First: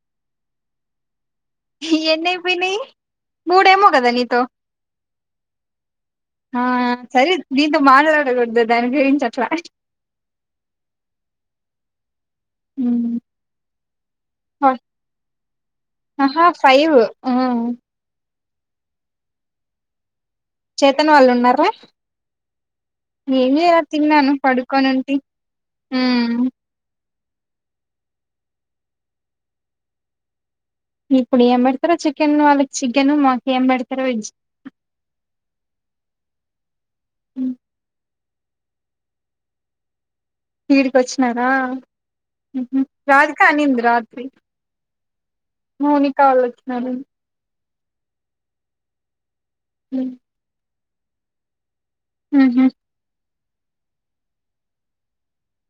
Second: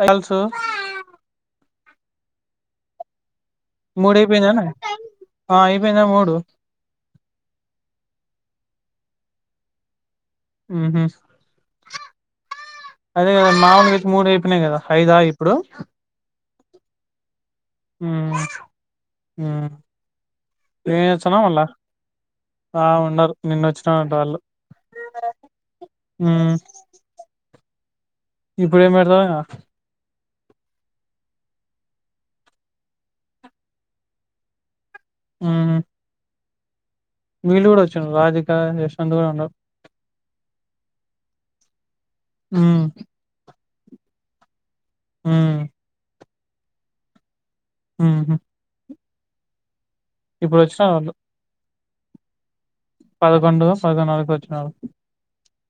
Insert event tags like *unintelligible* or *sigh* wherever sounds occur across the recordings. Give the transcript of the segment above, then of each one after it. అయల్ చూ *unintelligible* ఎన్ని అయిపోనాయ్ మూడేమో కదా మూడు నీతో అయిపోయిందానే ఆ అయిపోయిందా మూడు ఆ సరే *unintelligible* *unintelligible* ఆహ ఉమ్. *unintelligible* మూడు అయిపోయినాయి కదా ఐదా ఇప్పుడు ఆహా ఫైవ్ ఉ హ చేతన్ వాళ్ళు ఉన్నార్ రా ఆ ఉన్నారు ఏం నిన్న చేయాలా వచ్చినారంట తిన్నాను వాళ్ళు పడుకోని ఉంటి ఉమ్ ఇప్పుడు ఏమి పెడతవా ఇప్పుడు ఏం పెడతారా చికెన్ వాళ్ళకి చికెన్ మాకు ఏం పెడతారా వెజ్ ఆ *unintelligible* *unintelligible* ఈడికి వచ్చినారా ఉమ్ రాధిక అనింది రాత్రి ఉమ్ *unintelligible* *unintelligible* హ *inaudible* ఇప్పుడు వచ్చినా వాళ్ళు హ పదకొండు పదనాలుగు వచ్చినారు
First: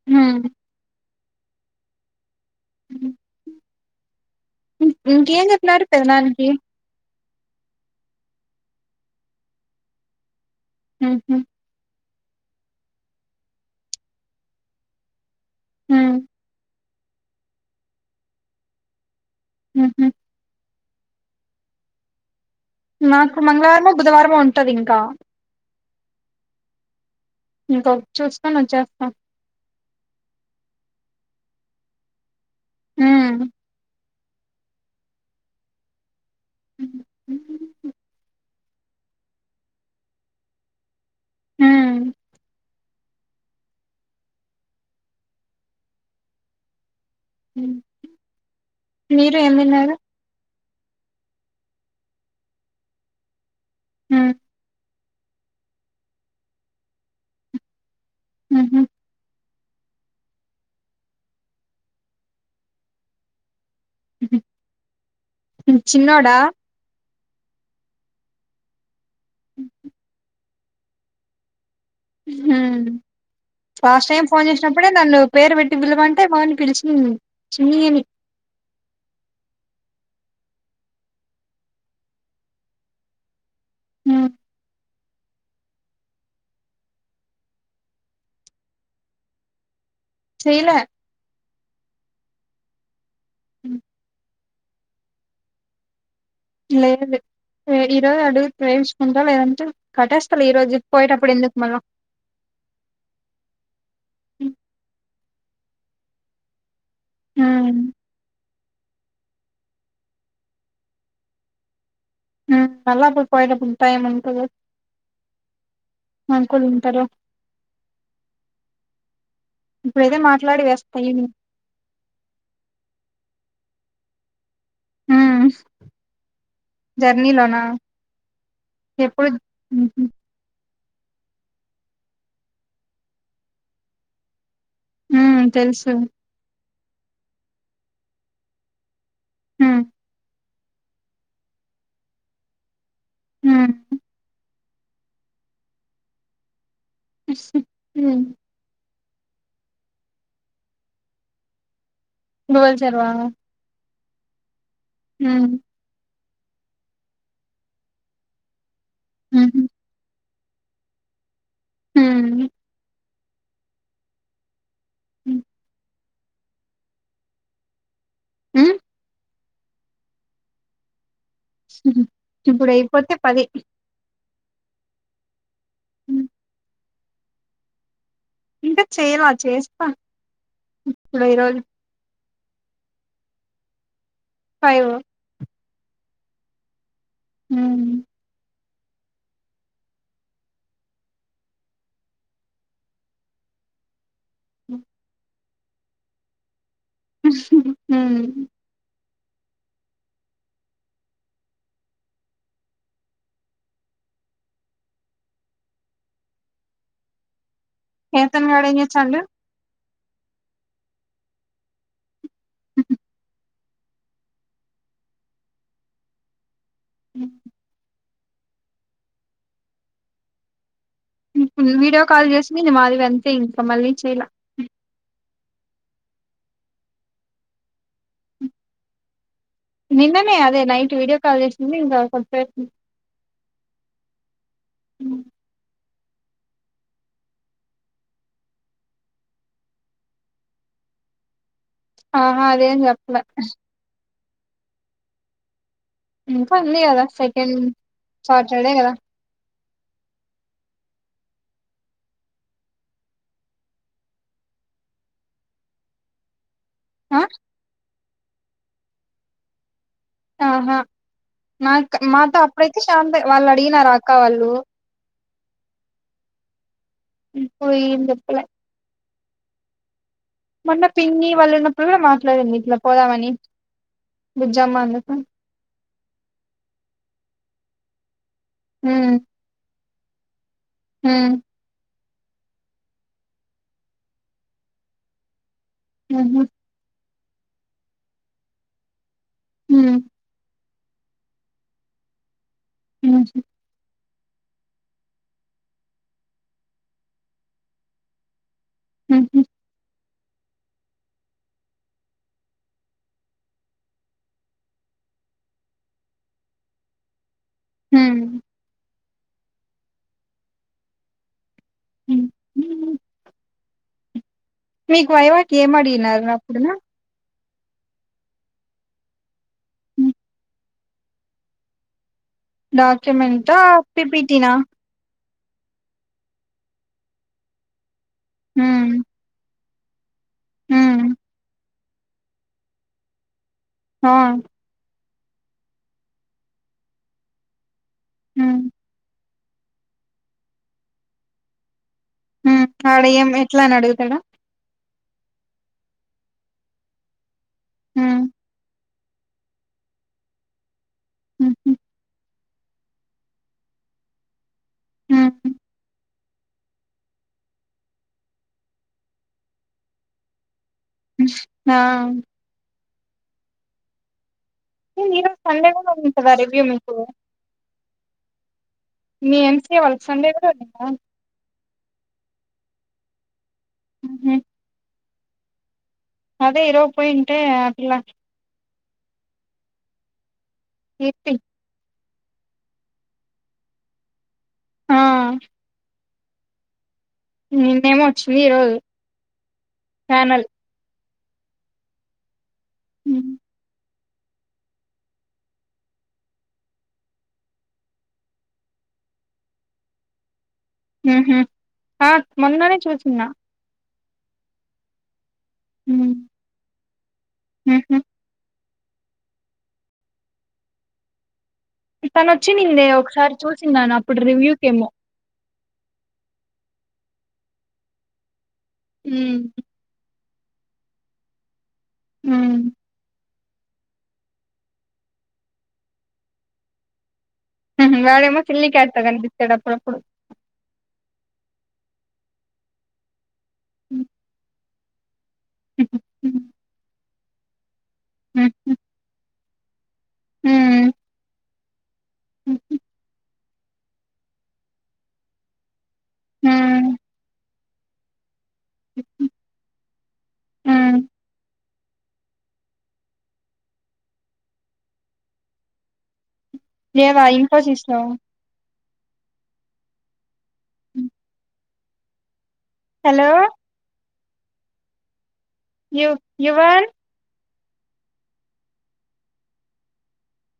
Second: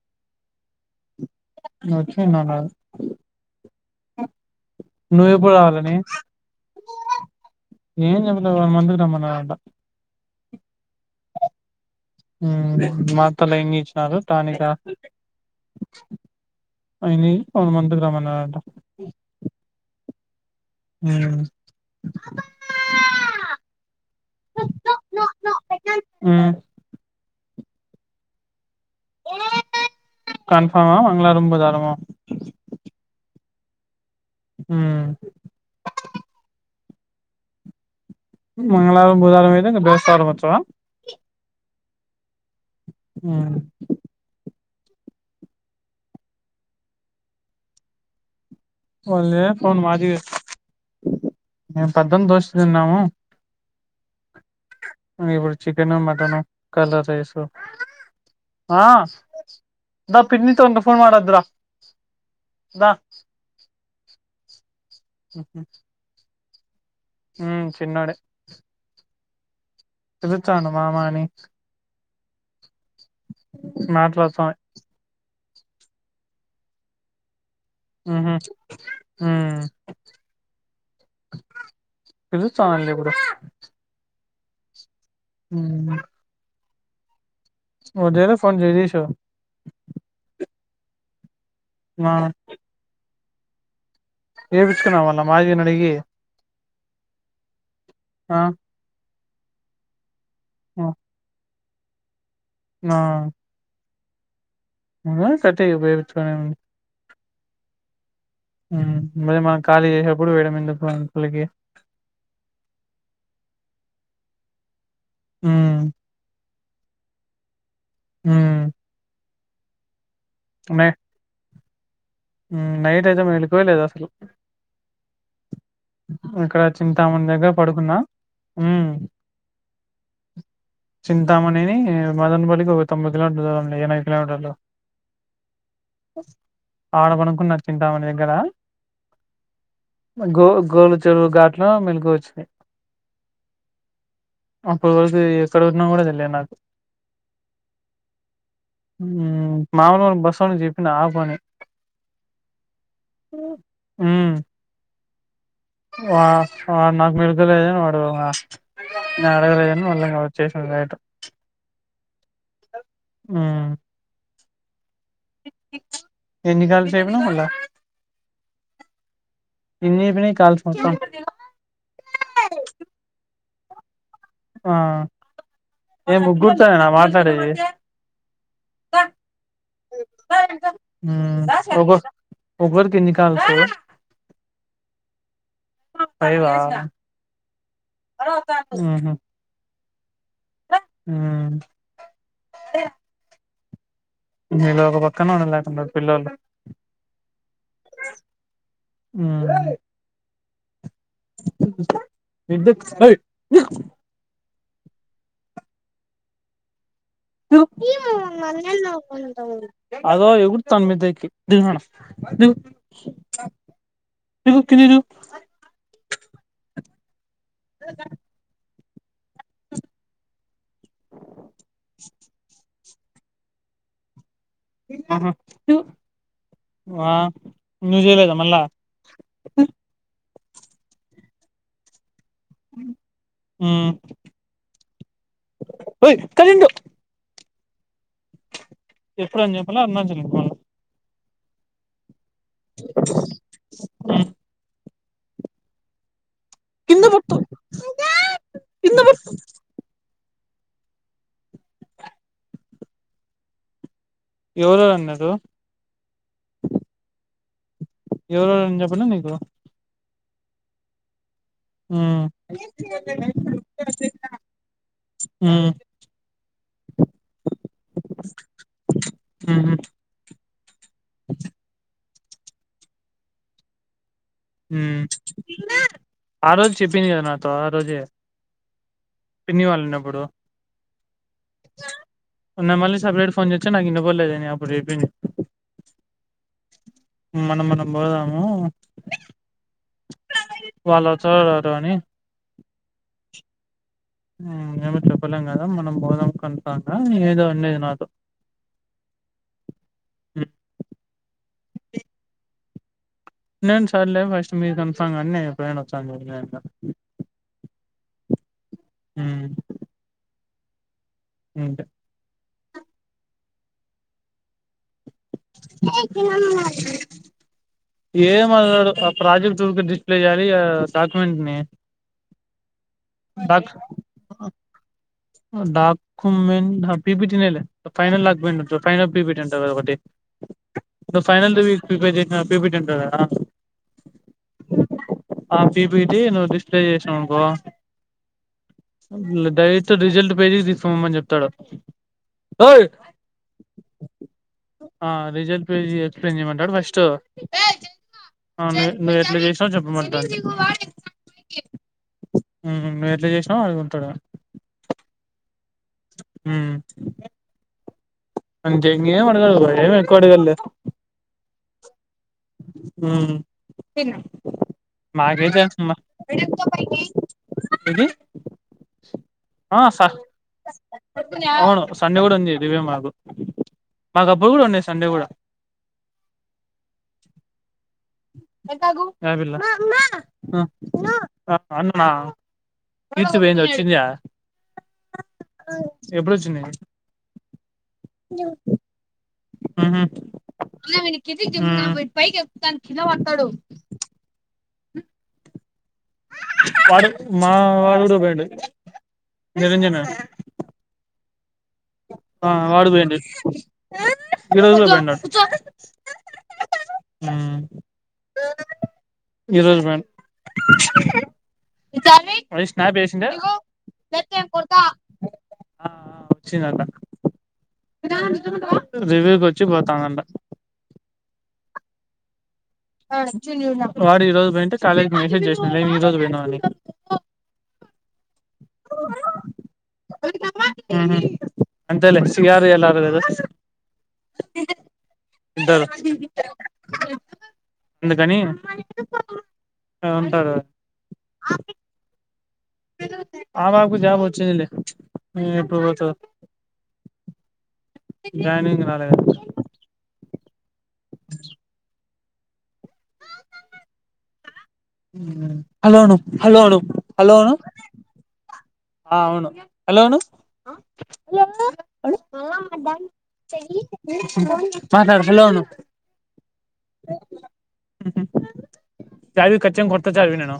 హ అ ఉనానా ఇంకేం చెప్పినారు రావాలని పెదనాన్న కి ఏం చెప్పాలే వన్ మంత్ కి రమ్మన్నాడంట ఆహ ఉమ్ మాత్రలు ఇంక ఇచ్చినారు టానిక్ ఆ ఉమ్ *inaudible* అయిన కొన్ మతుకి రమ్మన్నారంట హహ అ నాకు మంగళవారమో బుధవారమో ఉంటది ఇంకా ఆ ఇంక చూసుకొని వచ్చే ఆ కన్ఫార్మా వాంగ్ రొ తరమా హ హ మంగళవారం బుధవారం అయిదు దోసవారం వచ్చ ఉమ్ ఆ హ వళ్ళే ఫోన్ మాదివ మేము పెద్దని దోషి తిన్నాము హ ఇప్పుడు చికెన్ మటన్ కలర్ రైస్ ఉహు ఆా దా పిడ్నీ తగ ఫోన్ మద్రా దా హ చిన్నోడా హ చిన్నడ తర్చను మామాని ఫలాస్ట్ టైం మాట్లాడుతాం ఫోన్ చేసినప్పుడే నన్ను పేరు పెట్టి పిలవంటే బాని పిలిచి ఆహా ఆ ఇ చలే ప ఉమ్ హ వర ఫోన్ జయరిస చేలే ఆ హ చేయిచ్చుకున్నాం వళ్ళ మాగని అడిగి లే లే ఇరో ఆ అడుగు ఉంటాల ఏదంట కట్టేస్త ఈ రజు పోయి అడు ఎందుకు మన ఆ మ్ అ కట్టపోయి ఉపయోగించుకొని ఎ మ్ మ్ మేమ ఖాళీ చేసేనప్పుడు వేయడం ఎందుకు *unintelligible* నల్ పోయి పోయిటప్పుడు టైం ఉంట మ్ అంకుల్ ఉంటారో మ్ ఇప్పుడు అయితే మాట్లాడి వేస్ట్యి మ్ నైట్ అయితే మెలుకువే లేదు అసలు ఉమ్ ఇక్కడ చింతామందిగా జర్నీలోనా పడుకున్నా మ్ ఎప్పుడు చింతామణిని మదన్ బల్లికి ఒక తొంభై కిలోమీటర్ దూరండి ఎనభై కిలోమీటర్లు మ్ తెలుసు ఆడబడుకున్న చింతామణి దగ్గర మ్ గో గోళ చెరువు ఘాట్లో మెలుకువ వచిన్నయ్ మ్ అప్పటి వరకు ఎక్కడ ఉన్నా కూడా తెలిలే నాకు మ్ మ్ మామలు బస చేపిన అ ఫో గువల్ జర్వా మ్ మ్ ఆ వాడు నాకు మిరుతలేద వాడు న అడగ్ర ఉహు మల్ స్టేషన్యిట హ ఆ హ ఏ నిఘల్తేపునా మళ్ళ ఆ ఇన్ని పని కల్ సస ఇప్పుడు అయిపోతే పదే ఆ ఏ ఉమ్, ముగ్గుర్తా నా మా సరే ఇంకా చేయలా చేస్తా ఇప్పుడు్య రోజు గరుకిన్ని కాలతు ఫై సయి వా హ మ్మ్ హ్మ్ మ్మ్ నీ లో పక్కన ఆన లాగా అన్న పిల్లలు మ్మ్ మ్మ్ విద్ స నో కేతన్ గాడు ఏం చేస్తాండు అదో ఎగుర్తన్ మిద్దెక్కి దిగు నా నా దిగు కిందికి దిగు మ్మ్ ఇప్పుడూ వీడియో కాల్ చేసి మీ ని మారి ంతే ఇంకా మళ్ళీ చేయాల ఆహా వా న్ూజలోదా మళ్ళా నిన్ననే అదే నైట్ వీడియో కాల్ చేసింది ఇంకా ఒక చేసింద్ మ్మ్మ్ ఎయ్ కలిం ఎప్పుడు అని చెప్పలా అరుణాచలంకి ఆహా అదేం చెప్పలే ఇంకా ఉంది కదా కింద పట్టు సెకండ్ సాటర్డే కదా కింద పట్టు ఎవరెవరు ఉన్నారు ఆ ఎవరేం చెప్పనా నీకు ఆహా నాక్ మ్మ్ మాతో అప్పుడైతే శాంత వాళ్ళు అడిగినారు అక్క వాళ్ళు మ్మ్ మ్మ్ పోయిందిప్పులే మ్మ్మ్ మొన్న పిన్నీ వళ్ళీనప్పుడు మాత్ విట్ల వీట్ల పోదామని బుజ్జమ్మ మ్మ్ అందుకు ఆ రోజు చెప్పింది కదా నాకు తా రోజె పిన్నీ వాళ్ళ ఉన్నప్ ప్పుడు మ్మ్ నే మళ్ళీ సెపరేట్ ఫోన్ చేస్తే నాకినపల్లేదే నే అప్పుడు చెప్పింది ఉహు మనం మనం పోదాము హ వాళ్ళ చారు అని అ మేమ చెప్పలేం కదా మనం బోదాం కతాంగా ఏదో అండది నాతో ఉహు అ నేను సార్లే ఫస్ట్ మీ కసాం కానీ నను ఎప్పుైన్ వచ్చాను హ హ ఉంటా హ మీకు వైవాటి ఏం అడిగిన అప్పుడున్న ఏండు ఆ ప్రాజెక్ట్ డిస్ప్లే చేయాలి ఆ డాక్యుమెంట్ ని డాక్యుమెంట్ా పిపిటినా డాకు మ పీపిటిినల ఫైైనల్ ఆక్బండి ఉమ్ ఫైననల్ బండి ఉమ్ టి ఫైనల్ ద వక్ప పెట్ంటారా హా ఆ పిబది నువ్వు డిస్ప్లే చేసావునుకో ఉమ్ స అ రిజల్ట్ పేజీ తీసుకోమని చెప్తాడు ఆడయంం ఎట్లా అని అడుగుతాడు ఆ రిజల్ట్ ఎక్స్ప్లెయిన్ చేయమంటాడు ఫస్ట్ ఏ ఉమ్ జయ నువ్వు ఎట్లా చేసా చెప్పమంట ఉహు మ ఎట్లా చేసినాో అడుగుంటాడు హ ఆ అ చె అడుగ పో మకు అడుగల హా న్న ఈరోజు సండే కూడా ఉ కదా రివ్యూ మీకు ఇది మీ ఎంసఏ ఆ వాళ్ళకి స సండే కూడా ఉందిందా అవును సండే కూడా ఉంది ఇవే మాకు అ మాకు ఊహూ అబ్బలు కూడా ఉన్నాయి సండే కూడా అదే ఇరవ పాయింట్ అట్లా అమ్ కీర్తి వునా తీచవేంది వచ్చింద్యా ఆ ఎబ్బుడొచ్చిన్యాయ్ నిన్నేమో వచ్చింది ఈరోజు ఉహు ప్యానల్ హుమ్ వాడు మా వాడుగుడు పోయిండు నిరంజన ఉ హ్మ్ ఆ మొన్ననే చూచున్నా ఈరోజు కూడ ఒకడున్నాడ్ మ్మ్ మ్మ్ హ్మ్ ఈరోజు పోయిన్ తను వచ్చి నిన్ను ఒకసారి చూసిందను అప్పుడు రివ్యూస్ ఏమో ఆ ఆ వొ చిన్ అట రాను ఊమ్ రివ్యూకి వచ్చి పోతామంట ఊ వాడు ఈ రోజు పోయింటే కాలేజ్ కి మెసేజ్ చేసినా ఏం ఈ రోజు పోయినావ్ అని వాడె ఏమో సిల్లీ కాట్ గా కనిపిత్తాడు అప్పుడప్పుడు ఊహూ అంతలే సి ఆర్ గా ఎళ్ళారు గదా ఊ అంటారు అందుకని ఊమ్ ఆ ఉంటారు ఊ ఆ పాపకూ జాబ్ వచ్చింది లే ఈ ఎప్పుడు బోతాదో ఊ జాయినింగ్ రాలేదే ఊమ్ ఊ అలోను లేవా ఇన్ఫోసిస్ లో ఆ అవును హలో అవును మద హలో స మాట వ చవి కచ్చం కొర్త చ నను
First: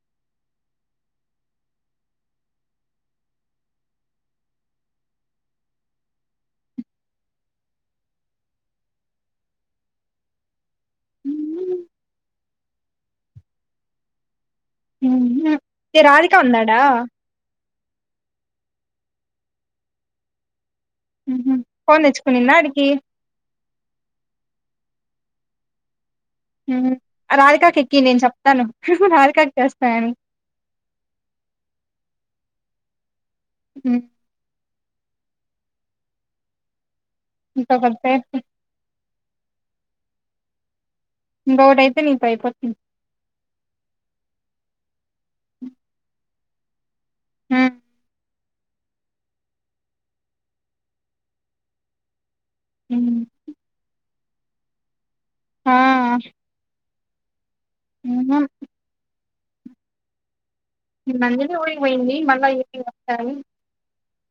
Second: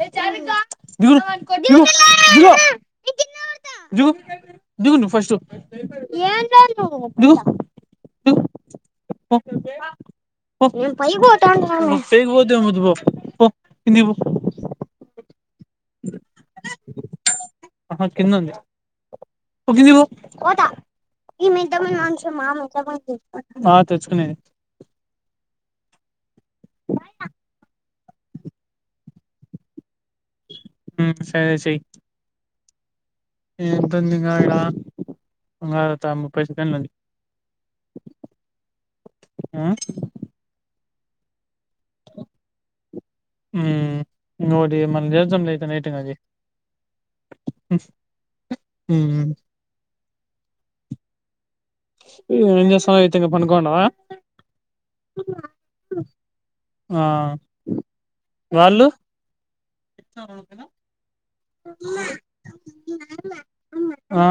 బ ఫకు మధ న రాధిక ఉన్నాడా ఆహా కందంది ఒకక ఫోన్ తెచ్చుకునిందా ఆడికి బా తెచ్చుకుది రాధికాక ఎక్కి నేను చెప్తాను రాధికాకి చేస్తానని సరే సయి ఏంతందింగ్ అగడా అంగ తమ్ పైస కనీ లేంది ఇకతే ఆ బోట అయితే న పైపో నోడి మళ్ నటిది మీ ఎంజమయితేం పనుకోడా మీ ఆ క ఆ వాళ్ళు ఇచ్చనా అందునే ఊడిపోయింది మళ్ళీ ఏ వస్తారు ఆ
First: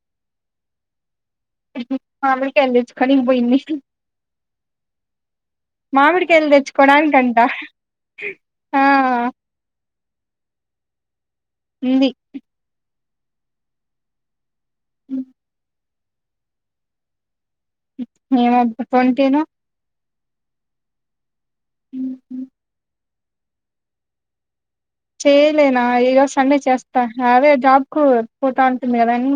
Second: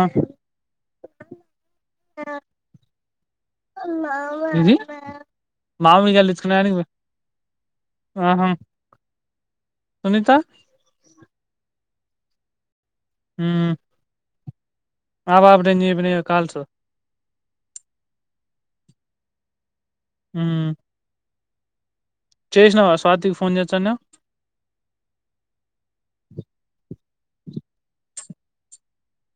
మీ కడి కానీ పోయిన్ని ఇది మామిడి కాయలు కలు తెచ్చుకునేదానికి పో తెచ్చకోడా కంటా ఆహా ఆ సునీత ఉంది హ మా బబడని త కాల్స్ నే కొంటేను హ ఉ చేసినావా స్వాతికి ఫోన్ చేసా నే చేయలేనా ఏదో సండే చేస్తా అదే జాబ్ కు పోతా ఉంటుంది కదన్నీ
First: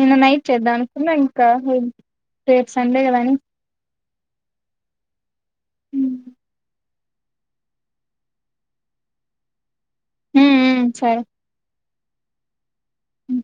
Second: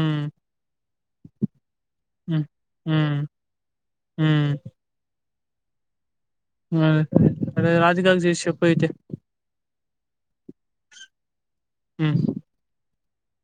నిన్న నైట్ద్దాను నాంకా సే సంండేగాదనీ ఆ ఉమ్మ్ అ అదే రాజు గారి చే చెప్పయితే హమ్ హమ్ సరే హమ్ అ